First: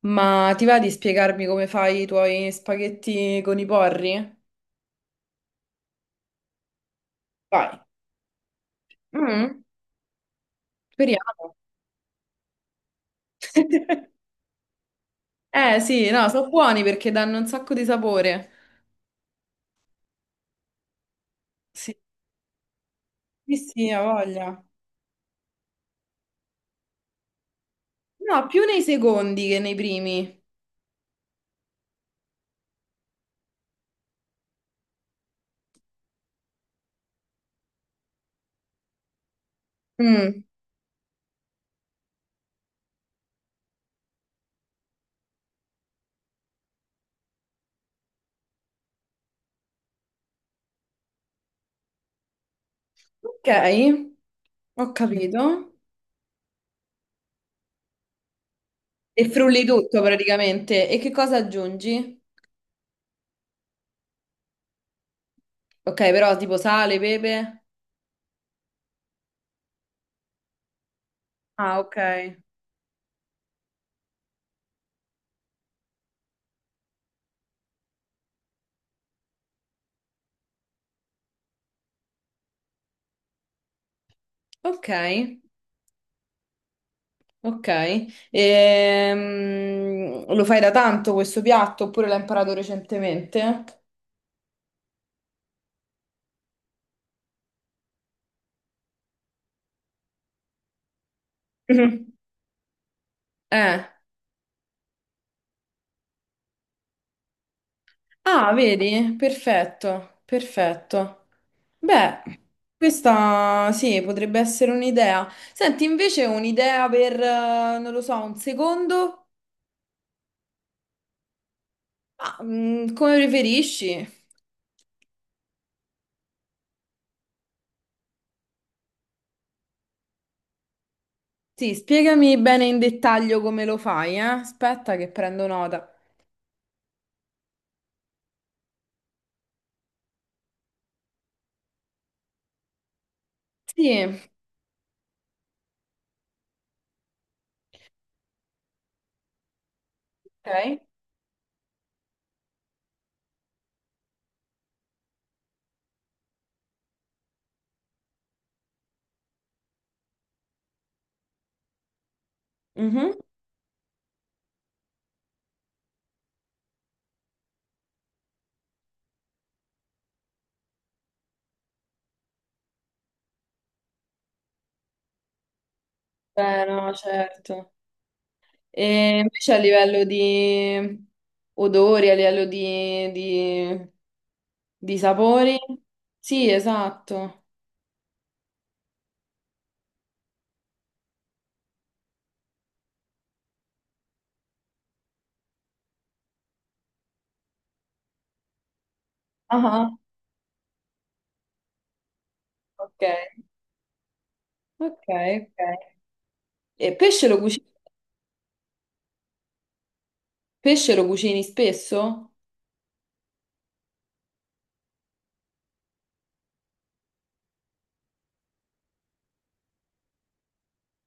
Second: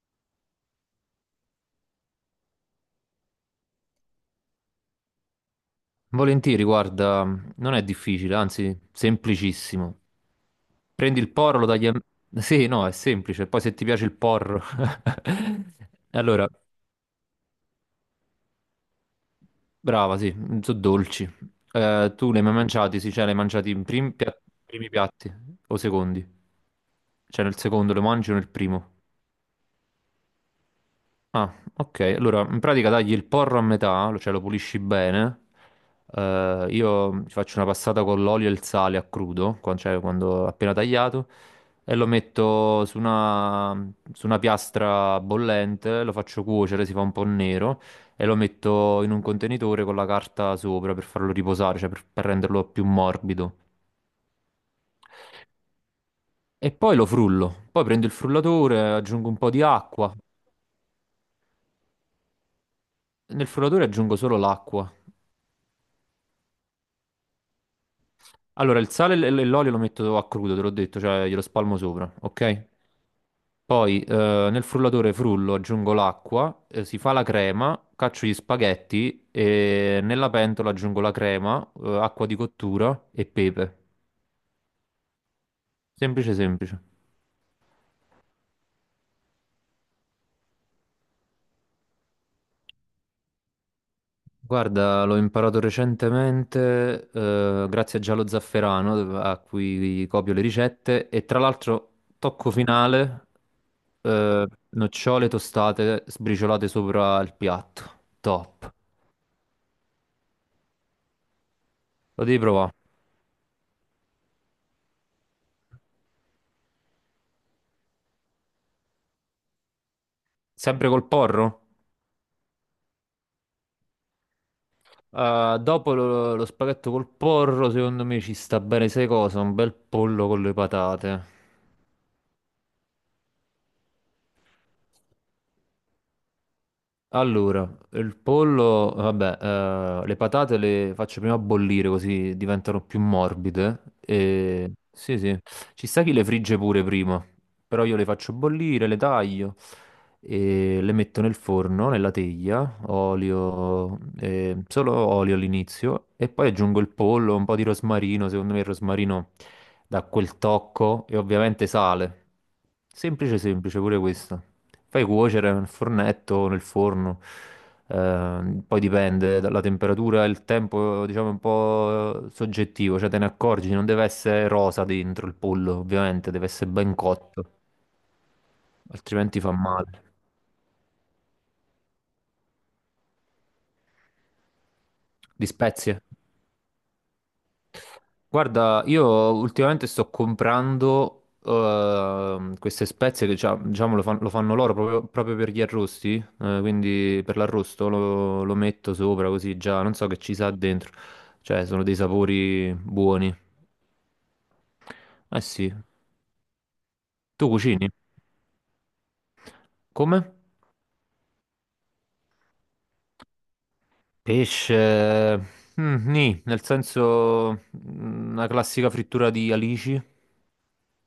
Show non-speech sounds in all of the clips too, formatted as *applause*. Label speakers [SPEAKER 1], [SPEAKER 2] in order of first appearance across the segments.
[SPEAKER 1] Ma ti va di spiegarmi come fai i tuoi spaghetti con i porri?
[SPEAKER 2] Volentieri, guarda, non
[SPEAKER 1] Vai.
[SPEAKER 2] è difficile, anzi,
[SPEAKER 1] Mm,
[SPEAKER 2] semplicissimo. Prendi il
[SPEAKER 1] speriamo.
[SPEAKER 2] porro, lo tagli a. Sì, no, è semplice. Poi se ti piace
[SPEAKER 1] *laughs*
[SPEAKER 2] il porro.
[SPEAKER 1] Eh sì,
[SPEAKER 2] *laughs*
[SPEAKER 1] no, sono
[SPEAKER 2] Allora,
[SPEAKER 1] buoni perché danno un sacco di sapore.
[SPEAKER 2] brava, sì, sono dolci.
[SPEAKER 1] Sì,
[SPEAKER 2] Tu li hai mai mangiati? Sì, cioè li hai
[SPEAKER 1] sì,
[SPEAKER 2] mangiati in
[SPEAKER 1] sì, ha voglia.
[SPEAKER 2] primi piatti o secondi? Cioè nel secondo lo mangi o
[SPEAKER 1] No,
[SPEAKER 2] nel
[SPEAKER 1] più nei
[SPEAKER 2] primo?
[SPEAKER 1] secondi che nei primi.
[SPEAKER 2] Ah, ok. Allora, in pratica tagli il porro a metà, cioè lo pulisci bene. Io ci faccio una passata con l'olio e il sale a crudo, cioè
[SPEAKER 1] Mm.
[SPEAKER 2] quando appena tagliato, e lo metto su una piastra bollente, lo faccio cuocere, si fa un po' nero, e lo metto in un contenitore con la carta sopra per farlo riposare, cioè per renderlo più
[SPEAKER 1] Ok,
[SPEAKER 2] morbido.
[SPEAKER 1] ho capito.
[SPEAKER 2] E poi lo frullo. Poi prendo il frullatore,
[SPEAKER 1] E
[SPEAKER 2] aggiungo un po' di
[SPEAKER 1] frulli tutto
[SPEAKER 2] acqua.
[SPEAKER 1] praticamente. E che cosa aggiungi?
[SPEAKER 2] Nel frullatore aggiungo solo l'acqua.
[SPEAKER 1] Ok, però tipo sale, pepe.
[SPEAKER 2] Allora, il sale e e l'olio lo metto a crudo, te l'ho detto, cioè glielo spalmo
[SPEAKER 1] Ah, ok.
[SPEAKER 2] sopra, ok? Poi nel frullatore frullo, aggiungo l'acqua, si fa la crema, caccio gli spaghetti e nella pentola aggiungo la crema, acqua di cottura e pepe.
[SPEAKER 1] Ok.
[SPEAKER 2] Semplice, semplice.
[SPEAKER 1] Ok. Lo fai da tanto questo piatto oppure l'hai imparato recentemente?
[SPEAKER 2] Guarda, l'ho imparato recentemente, grazie a Giallo Zafferano, a cui copio le ricette, e tra l'altro,
[SPEAKER 1] Mhm.
[SPEAKER 2] tocco finale,
[SPEAKER 1] Eh.
[SPEAKER 2] nocciole tostate sbriciolate sopra il piatto.
[SPEAKER 1] Ah,
[SPEAKER 2] Top.
[SPEAKER 1] vedi? Perfetto, perfetto. Beh,
[SPEAKER 2] Lo devi provare.
[SPEAKER 1] questa sì, potrebbe essere un'idea. Senti, invece un'idea per, non lo so, un secondo?
[SPEAKER 2] Sempre col porro?
[SPEAKER 1] Ah, come preferisci?
[SPEAKER 2] Dopo lo spaghetto col porro, secondo me ci sta bene, sai cosa? Un bel pollo con le patate.
[SPEAKER 1] Sì, spiegami bene in dettaglio come lo fai, eh? Aspetta che prendo nota.
[SPEAKER 2] Allora, il pollo, vabbè, le patate le faccio prima bollire così diventano più morbide.
[SPEAKER 1] Sì,
[SPEAKER 2] E. Sì, sì, ci sta chi le frigge pure prima, però io le faccio bollire, le taglio
[SPEAKER 1] ok.
[SPEAKER 2] e le metto nel forno, nella teglia, olio, solo olio all'inizio e poi aggiungo il pollo, un po' di rosmarino, secondo me il rosmarino dà quel tocco e ovviamente sale.
[SPEAKER 1] Mhm.
[SPEAKER 2] Semplice, semplice, pure questo. Fai cuocere nel fornetto o nel forno, poi dipende dalla temperatura, il tempo, diciamo, è un po' soggettivo, cioè te ne accorgi, non deve essere rosa dentro il pollo, ovviamente, deve
[SPEAKER 1] Beh,
[SPEAKER 2] essere
[SPEAKER 1] no,
[SPEAKER 2] ben cotto,
[SPEAKER 1] certo. E
[SPEAKER 2] altrimenti fa
[SPEAKER 1] invece a
[SPEAKER 2] male.
[SPEAKER 1] livello di odori, a livello di
[SPEAKER 2] Di
[SPEAKER 1] sapori,
[SPEAKER 2] spezie?
[SPEAKER 1] sì, esatto.
[SPEAKER 2] Guarda, io ultimamente sto comprando queste spezie che diciamo lo fanno loro proprio, proprio per gli arrosti, quindi per l'arrosto lo metto sopra
[SPEAKER 1] Ah,
[SPEAKER 2] così già, non
[SPEAKER 1] ah.
[SPEAKER 2] so che ci sa dentro, cioè sono dei sapori
[SPEAKER 1] Ok,
[SPEAKER 2] buoni.
[SPEAKER 1] ok,
[SPEAKER 2] Eh sì,
[SPEAKER 1] ok. E
[SPEAKER 2] tu cucini? Come?
[SPEAKER 1] pesce lo cucini spesso?
[SPEAKER 2] Pesce, nì, nel senso una classica frittura di alici.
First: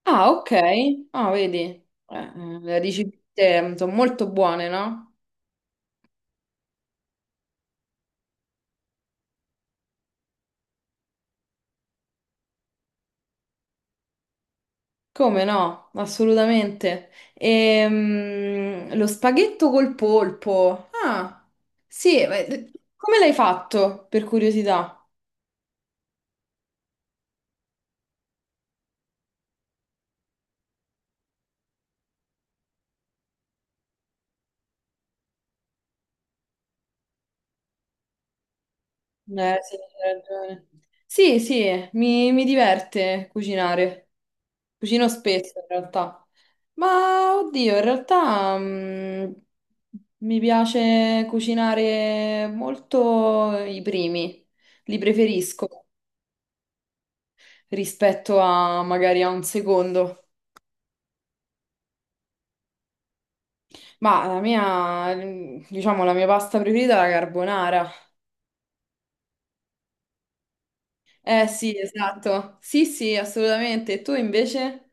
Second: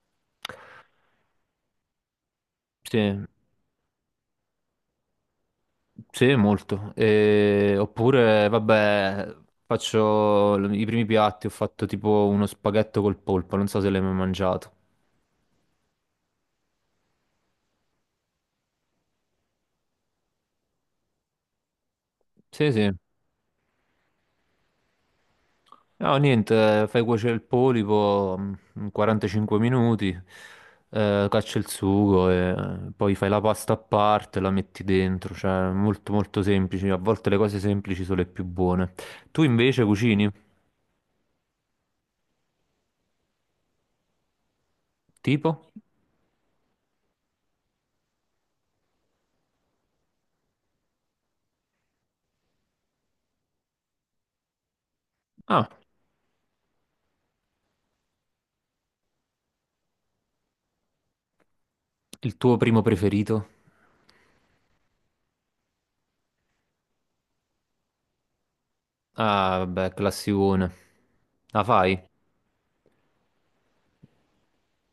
[SPEAKER 1] Ah, ok. Ah, vedi, le
[SPEAKER 2] Sì.
[SPEAKER 1] ricette sono molto buone, no?
[SPEAKER 2] Sì, molto. Oppure, vabbè, faccio i primi piatti, ho fatto tipo uno spaghetto col polpo, non so se l'hai mai mangiato.
[SPEAKER 1] Come no? Assolutamente. Lo spaghetto col polpo. Ah, sì,
[SPEAKER 2] Sì, sì.
[SPEAKER 1] come l'hai fatto, per curiosità?
[SPEAKER 2] No, niente, fai cuocere il polipo 45 minuti, caccia il sugo e poi fai la pasta a parte, la metti dentro, cioè molto molto semplice. A volte le cose semplici sono le più buone. Tu
[SPEAKER 1] Sì,
[SPEAKER 2] invece
[SPEAKER 1] hai
[SPEAKER 2] cucini?
[SPEAKER 1] ragione. Sì, sì, mi diverte cucinare. Cucino spesso, in
[SPEAKER 2] Tipo?
[SPEAKER 1] realtà. Ma, oddio, in realtà, mi piace cucinare molto i primi. Li
[SPEAKER 2] Ah,
[SPEAKER 1] preferisco rispetto a magari a un secondo.
[SPEAKER 2] il tuo primo preferito?
[SPEAKER 1] Ma la mia, diciamo, la mia pasta preferita è la carbonara.
[SPEAKER 2] Ah, vabbè, classicone.
[SPEAKER 1] Eh
[SPEAKER 2] La
[SPEAKER 1] sì,
[SPEAKER 2] fai?
[SPEAKER 1] esatto. Sì, sì, assolutamente. E tu invece?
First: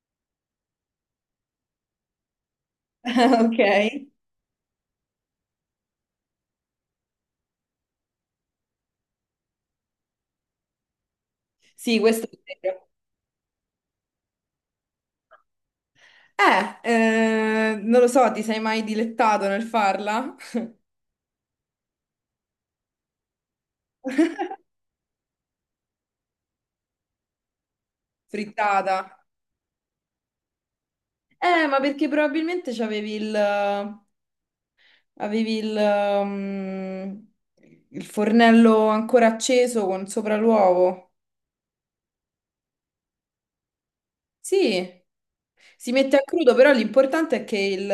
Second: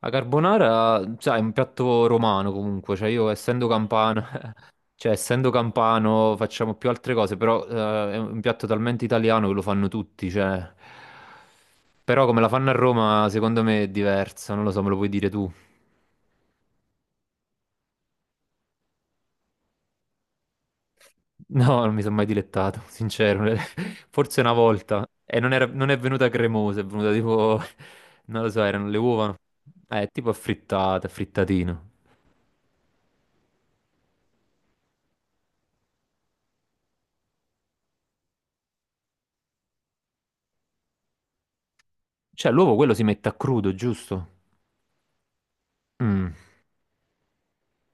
[SPEAKER 2] La carbonara, sai, è un piatto romano comunque, cioè io
[SPEAKER 1] *laughs* Ok.
[SPEAKER 2] essendo campano, *laughs* cioè essendo campano facciamo più altre cose, però è un piatto talmente italiano che lo fanno tutti, cioè.
[SPEAKER 1] Sì, questo
[SPEAKER 2] Però come la
[SPEAKER 1] è
[SPEAKER 2] fanno a
[SPEAKER 1] vero.
[SPEAKER 2] Roma, secondo me è diversa, non lo so, me lo puoi dire tu. *laughs*
[SPEAKER 1] Non lo so, ti sei mai dilettato nel farla?
[SPEAKER 2] No, non mi sono mai dilettato, sincero, *laughs* forse una volta. E non è venuta cremosa, è venuta tipo, *laughs* non lo so, erano le
[SPEAKER 1] Frittata?
[SPEAKER 2] uova, tipo affrittata,
[SPEAKER 1] Ma
[SPEAKER 2] frittatino.
[SPEAKER 1] perché probabilmente avevi mm, il fornello ancora acceso con sopra l'uovo.
[SPEAKER 2] Cioè, l'uovo quello si mette a crudo, giusto?
[SPEAKER 1] Sì, si mette a
[SPEAKER 2] Mm,
[SPEAKER 1] crudo, però l'importante è che il,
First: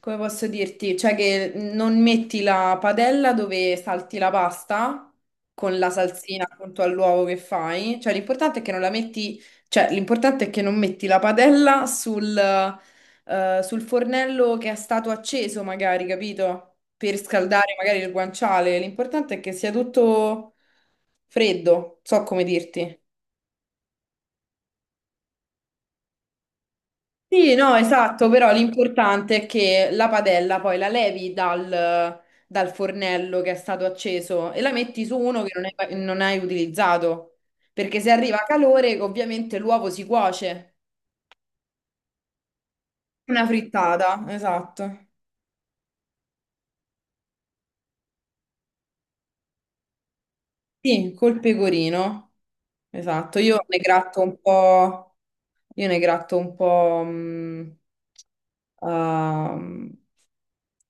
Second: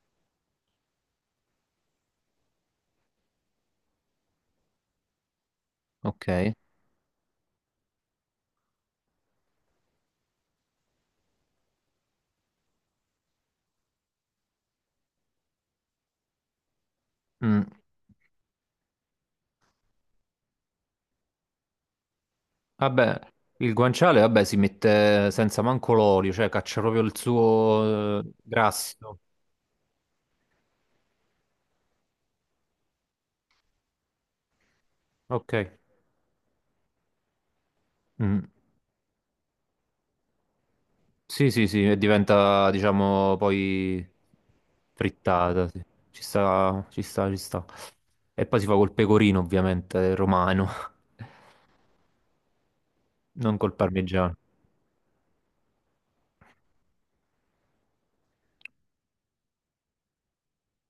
[SPEAKER 1] come posso dirti, cioè che non metti la padella dove salti la pasta con la salsina
[SPEAKER 2] ok.
[SPEAKER 1] appunto all'uovo che fai, cioè l'importante è che non la metti, cioè l'importante è che non metti la padella sul fornello che è stato acceso magari, capito? Per
[SPEAKER 2] Mm.
[SPEAKER 1] scaldare magari il guanciale, l'importante è che sia tutto freddo, so come dirti.
[SPEAKER 2] Vabbè, il guanciale, vabbè, si mette senza manco l'olio, cioè caccia proprio il
[SPEAKER 1] Sì, no,
[SPEAKER 2] suo
[SPEAKER 1] esatto, però
[SPEAKER 2] grasso.
[SPEAKER 1] l'importante è che la padella poi la levi dal fornello che è stato acceso e la metti su uno che
[SPEAKER 2] Ok.
[SPEAKER 1] non hai utilizzato, perché se arriva
[SPEAKER 2] Mm.
[SPEAKER 1] calore ovviamente l'uovo si cuoce.
[SPEAKER 2] Sì, sì, sì, e diventa, diciamo,
[SPEAKER 1] Una
[SPEAKER 2] poi
[SPEAKER 1] frittata, esatto.
[SPEAKER 2] frittata, sì. Ci sta, ci sta, ci sta. E poi si fa col pecorino, ovviamente, romano,
[SPEAKER 1] Sì, col
[SPEAKER 2] *laughs*
[SPEAKER 1] pecorino, esatto.
[SPEAKER 2] non
[SPEAKER 1] Io
[SPEAKER 2] col
[SPEAKER 1] ne gratto
[SPEAKER 2] parmigiano.
[SPEAKER 1] un po', io ne gratto un po' ehm,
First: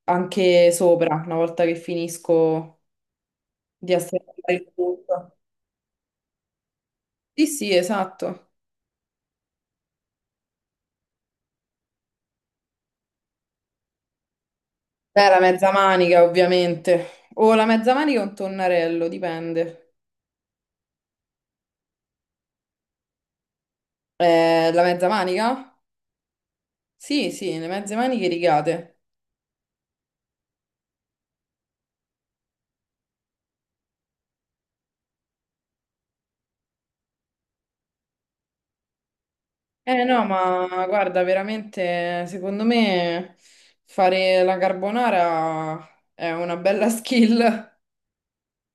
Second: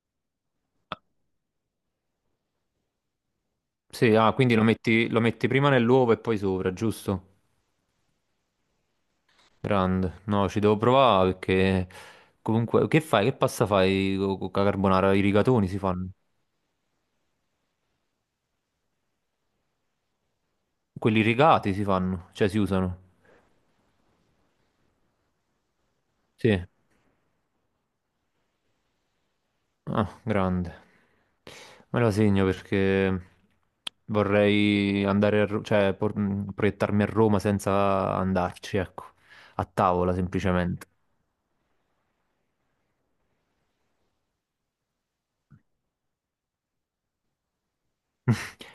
[SPEAKER 1] anche sopra, una volta che finisco di
[SPEAKER 2] Sì, ah,
[SPEAKER 1] assemblare
[SPEAKER 2] quindi
[SPEAKER 1] il
[SPEAKER 2] lo
[SPEAKER 1] tutto.
[SPEAKER 2] metti prima nell'uovo e poi sopra, giusto?
[SPEAKER 1] Sì, sì, esatto.
[SPEAKER 2] Grande, no, ci devo provare perché comunque che fai? Che pasta fai con la carbonara? I
[SPEAKER 1] Beh, la
[SPEAKER 2] rigatoni
[SPEAKER 1] mezza
[SPEAKER 2] si fanno?
[SPEAKER 1] manica, ovviamente. O la mezza manica o un tonnarello, dipende.
[SPEAKER 2] Quelli rigati si fanno, cioè si usano.
[SPEAKER 1] La mezza manica?
[SPEAKER 2] Sì.
[SPEAKER 1] Sì, sì, le mezze maniche rigate.
[SPEAKER 2] Ah, grande. Me la segno perché vorrei andare a, cioè proiettarmi a Roma senza andarci, ecco, a
[SPEAKER 1] Eh
[SPEAKER 2] tavola
[SPEAKER 1] no, ma
[SPEAKER 2] semplicemente.
[SPEAKER 1] guarda, veramente, secondo me fare la carbonara è una bella *laughs* skill.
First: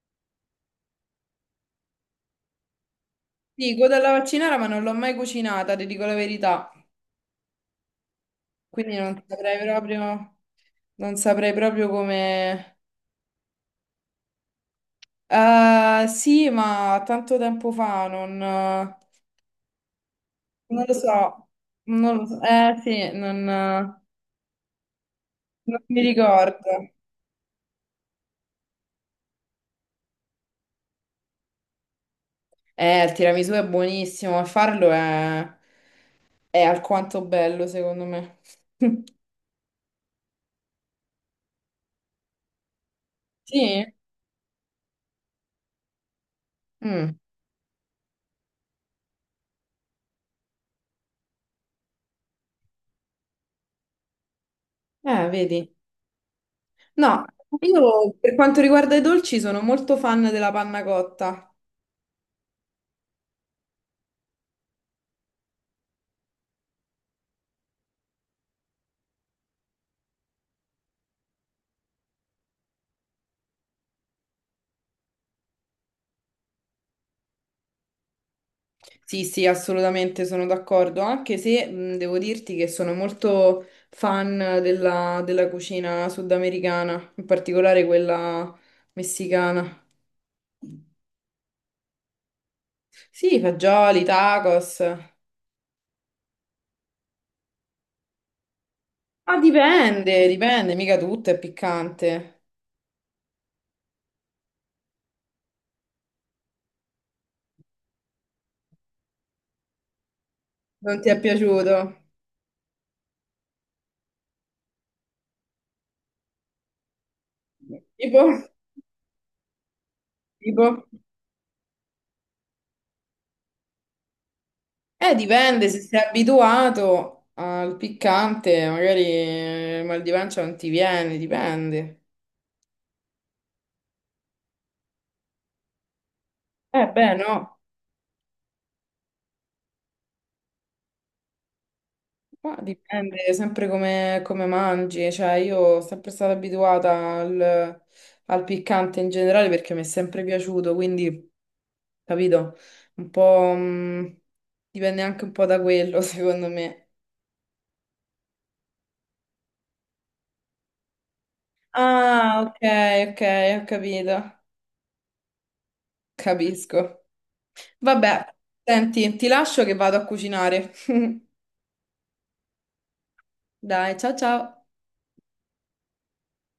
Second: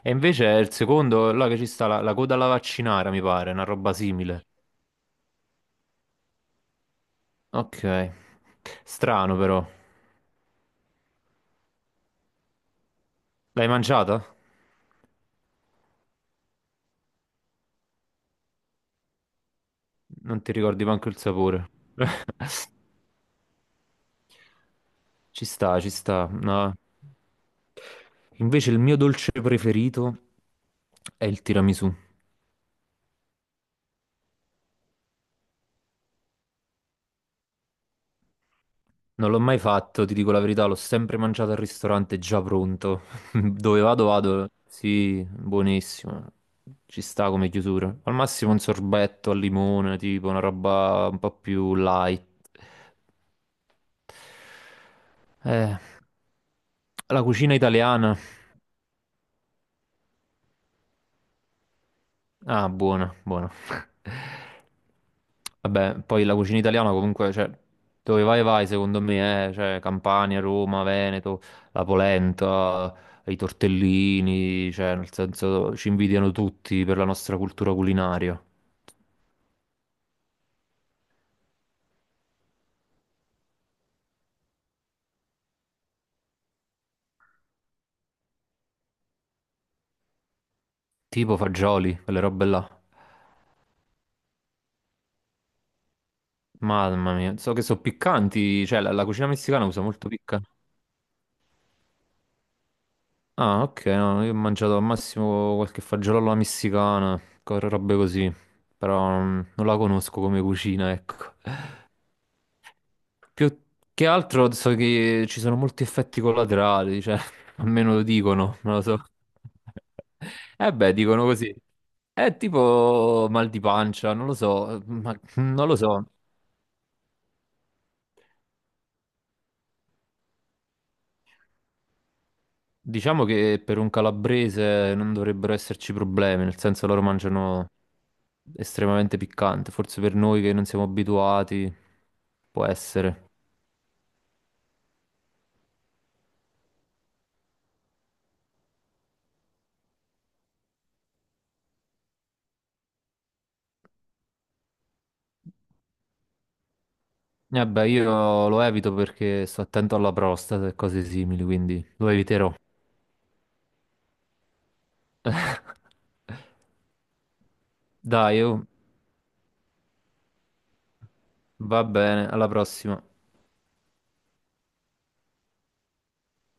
[SPEAKER 2] E invece è il secondo, là che ci sta la coda alla vaccinara, mi pare, una
[SPEAKER 1] Sì,
[SPEAKER 2] roba
[SPEAKER 1] della
[SPEAKER 2] simile.
[SPEAKER 1] vaccinara, ma non l'ho mai cucinata, ti dico la verità.
[SPEAKER 2] Ok.
[SPEAKER 1] Quindi non
[SPEAKER 2] Strano
[SPEAKER 1] saprei
[SPEAKER 2] però.
[SPEAKER 1] proprio, non saprei proprio come.
[SPEAKER 2] L'hai mangiata?
[SPEAKER 1] Sì, ma tanto tempo fa non.
[SPEAKER 2] Non ti
[SPEAKER 1] Non
[SPEAKER 2] ricordi
[SPEAKER 1] lo
[SPEAKER 2] manco il
[SPEAKER 1] so,
[SPEAKER 2] sapore.
[SPEAKER 1] non lo so. Eh
[SPEAKER 2] *laughs*
[SPEAKER 1] sì, non
[SPEAKER 2] Ci sta, ci
[SPEAKER 1] mi
[SPEAKER 2] sta.
[SPEAKER 1] ricordo.
[SPEAKER 2] No. Invece il mio dolce preferito è il tiramisù.
[SPEAKER 1] Il tiramisù è buonissimo, ma farlo è alquanto bello, secondo me. *laughs*
[SPEAKER 2] Non l'ho mai fatto, ti dico la verità, l'ho sempre mangiato al ristorante già pronto. *laughs* Dove
[SPEAKER 1] Sì?
[SPEAKER 2] vado, vado. Sì, buonissimo. Ci
[SPEAKER 1] Mm.
[SPEAKER 2] sta come chiusura. Al massimo un sorbetto al limone, tipo una roba un po' più light.
[SPEAKER 1] Vedi.
[SPEAKER 2] Eh, la
[SPEAKER 1] No,
[SPEAKER 2] cucina
[SPEAKER 1] io
[SPEAKER 2] italiana.
[SPEAKER 1] per quanto riguarda i dolci sono molto fan della panna cotta.
[SPEAKER 2] Ah, buono, buono. *laughs* Vabbè, poi la cucina italiana comunque, cioè, dove vai vai secondo me, cioè Campania, Roma, Veneto, la polenta, i tortellini, cioè nel senso ci invidiano tutti per la nostra cultura culinaria.
[SPEAKER 1] Sì, sì, assolutamente sono d'accordo, anche se devo dirti che sono molto fan della cucina sudamericana, in particolare quella messicana.
[SPEAKER 2] Tipo fagioli, quelle robe là.
[SPEAKER 1] Sì, fagioli, tacos. Ah,
[SPEAKER 2] Mamma mia, so che sono piccanti, cioè la cucina messicana usa molto
[SPEAKER 1] dipende,
[SPEAKER 2] piccante.
[SPEAKER 1] dipende, mica tutto è piccante.
[SPEAKER 2] Ah, ok, no, no, io ho mangiato al massimo qualche fagiolo alla messicana, robe così, però non la conosco come cucina,
[SPEAKER 1] Non ti è
[SPEAKER 2] ecco.
[SPEAKER 1] piaciuto?
[SPEAKER 2] Più che altro so che ci sono molti effetti collaterali, cioè, *laughs* almeno lo
[SPEAKER 1] Tipo,
[SPEAKER 2] dicono, non lo so. *laughs*
[SPEAKER 1] tipo.
[SPEAKER 2] Eh beh, dicono così. È tipo mal di pancia, non lo so, ma non
[SPEAKER 1] Dipende,
[SPEAKER 2] lo
[SPEAKER 1] se sei
[SPEAKER 2] so.
[SPEAKER 1] abituato al piccante, magari il mal di pancia non ti viene, dipende.
[SPEAKER 2] Diciamo che per un calabrese non dovrebbero esserci problemi, nel senso loro
[SPEAKER 1] Beh, no.
[SPEAKER 2] mangiano estremamente piccante, forse per noi che non siamo abituati
[SPEAKER 1] Ma
[SPEAKER 2] può
[SPEAKER 1] dipende
[SPEAKER 2] essere.
[SPEAKER 1] sempre come mangi, cioè io sono sempre stata abituata al, piccante in generale perché mi è sempre piaciuto, quindi capito, un po' dipende anche un po' da quello *laughs* secondo me.
[SPEAKER 2] E beh, io lo evito perché sto attento alla prostata e cose simili, quindi lo
[SPEAKER 1] Ah,
[SPEAKER 2] eviterò.
[SPEAKER 1] ok, ok, ho capito,
[SPEAKER 2] *laughs*
[SPEAKER 1] capisco. Vabbè,
[SPEAKER 2] Dai, oh,
[SPEAKER 1] senti, ti lascio che vado a cucinare. *laughs*
[SPEAKER 2] va bene, alla prossima.
[SPEAKER 1] Dai, ciao ciao.